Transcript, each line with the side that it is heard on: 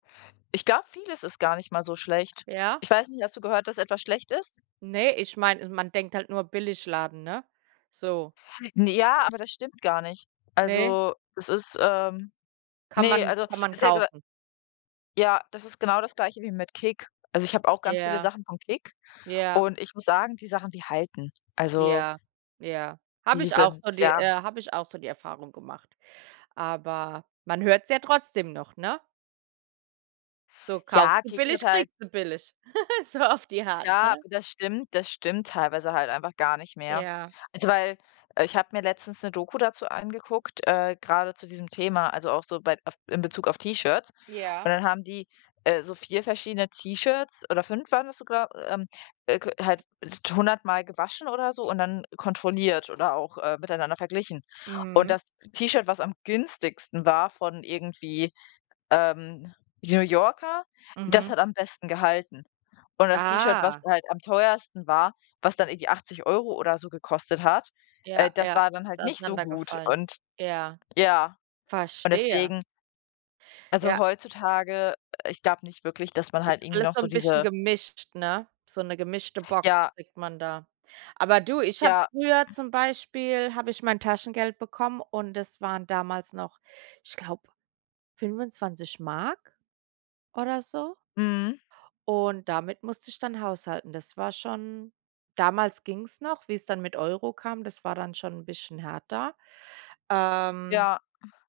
left: Ich glaube, vieles ist gar nicht mal so schlecht.
right: Ja?
left: Ich weiß nicht, hast du gehört, dass etwas schlecht ist?
right: Ne, ich meine, man denkt halt nur Billigladen, ne? So.
left: Na ja, aber das stimmt gar nicht.
right: Ne?
left: Also es ist, ähm
right: Kann
left: Ne,
right: man
left: also,
right: kann man
left: es ist [unintelligible]
right: kaufen.
left: Ja, das ist genau das Gleiche wie mit KIK. Also, ich habe auch ganz viele
right: Ja,
left: Sachen von KiK
right: ja.
left: und ich muss sagen, die Sachen, die halten. Also
right: Ja, ja. Habe
left: Die
right: ich auch
left: sind
right: so die,
left: ja?
right: äh habe ich auch so die Erfahrung gemacht. Aber man hört es ja trotzdem noch, ne? So kaufst
left: Ja,
right: du
left: KIK hört
right: billig,
left: halt
right: kriegst du billig. So auf die Art,
left: Ja,
right: ne?
left: das stimmt das stimmt teilweise halt einfach gar nicht mehr.
right: Ja.
left: Also, weil, äh, ich habe mir letztens 'ne Doku dazu angeguckt, äh, grade zu diesem Thema, also auch so bei auf in Bezug auf T-Shirts. Und
right: Ja.
left: dann haben die, äh, so 4 verschiedene T-Shirts oder 5 waren das sogar, ähm, äh halt 100 mal gewaschen oder so und dann kontrolliert oder auch, äh, miteinander verglichen. Und
right: Mhm.
left: das T-Shirt, was am günstigsten war von irgendwie, ähm, New Yorker, das
right: Mhm.
left: hat am besten gehalten. Und das T-Shirt, was
right: Ah.
left: da halt am teuersten war, was dann irgendwie 80 € oder so gekostet hat, äh,
right: Ja,
left: das
right: ja,
left: war dann
right: ist
left: halt nicht so gut
right: auseinandergefallen.
left: und
right: Ja.
left: ja und
right: Verstehe.
left: deswegen. Also,
right: Ja.
left: heutzutage ich glaube nicht wirklich, dass man
right: Ist
left: halt irgendwie
right: alles
left: noch
right: so
left: so
right: 'n bisschen
left: diese
right: gemischt, ne? So 'ne gemischte Box
left: Ja.
right: kriegt man da. Aber du, ich habe
left: Ja.
right: früher zum Beispiel habe ich mein Taschengeld bekommen und es waren damals noch, ich glaube, 25 DM oder so.
left: Mhm.
right: Und damit musste ich dann haushalten. Das war schon damals ging es noch, wie es dann mit Euro kam, das war dann schon 'n bisschen härter. Ähm.
left: Ja.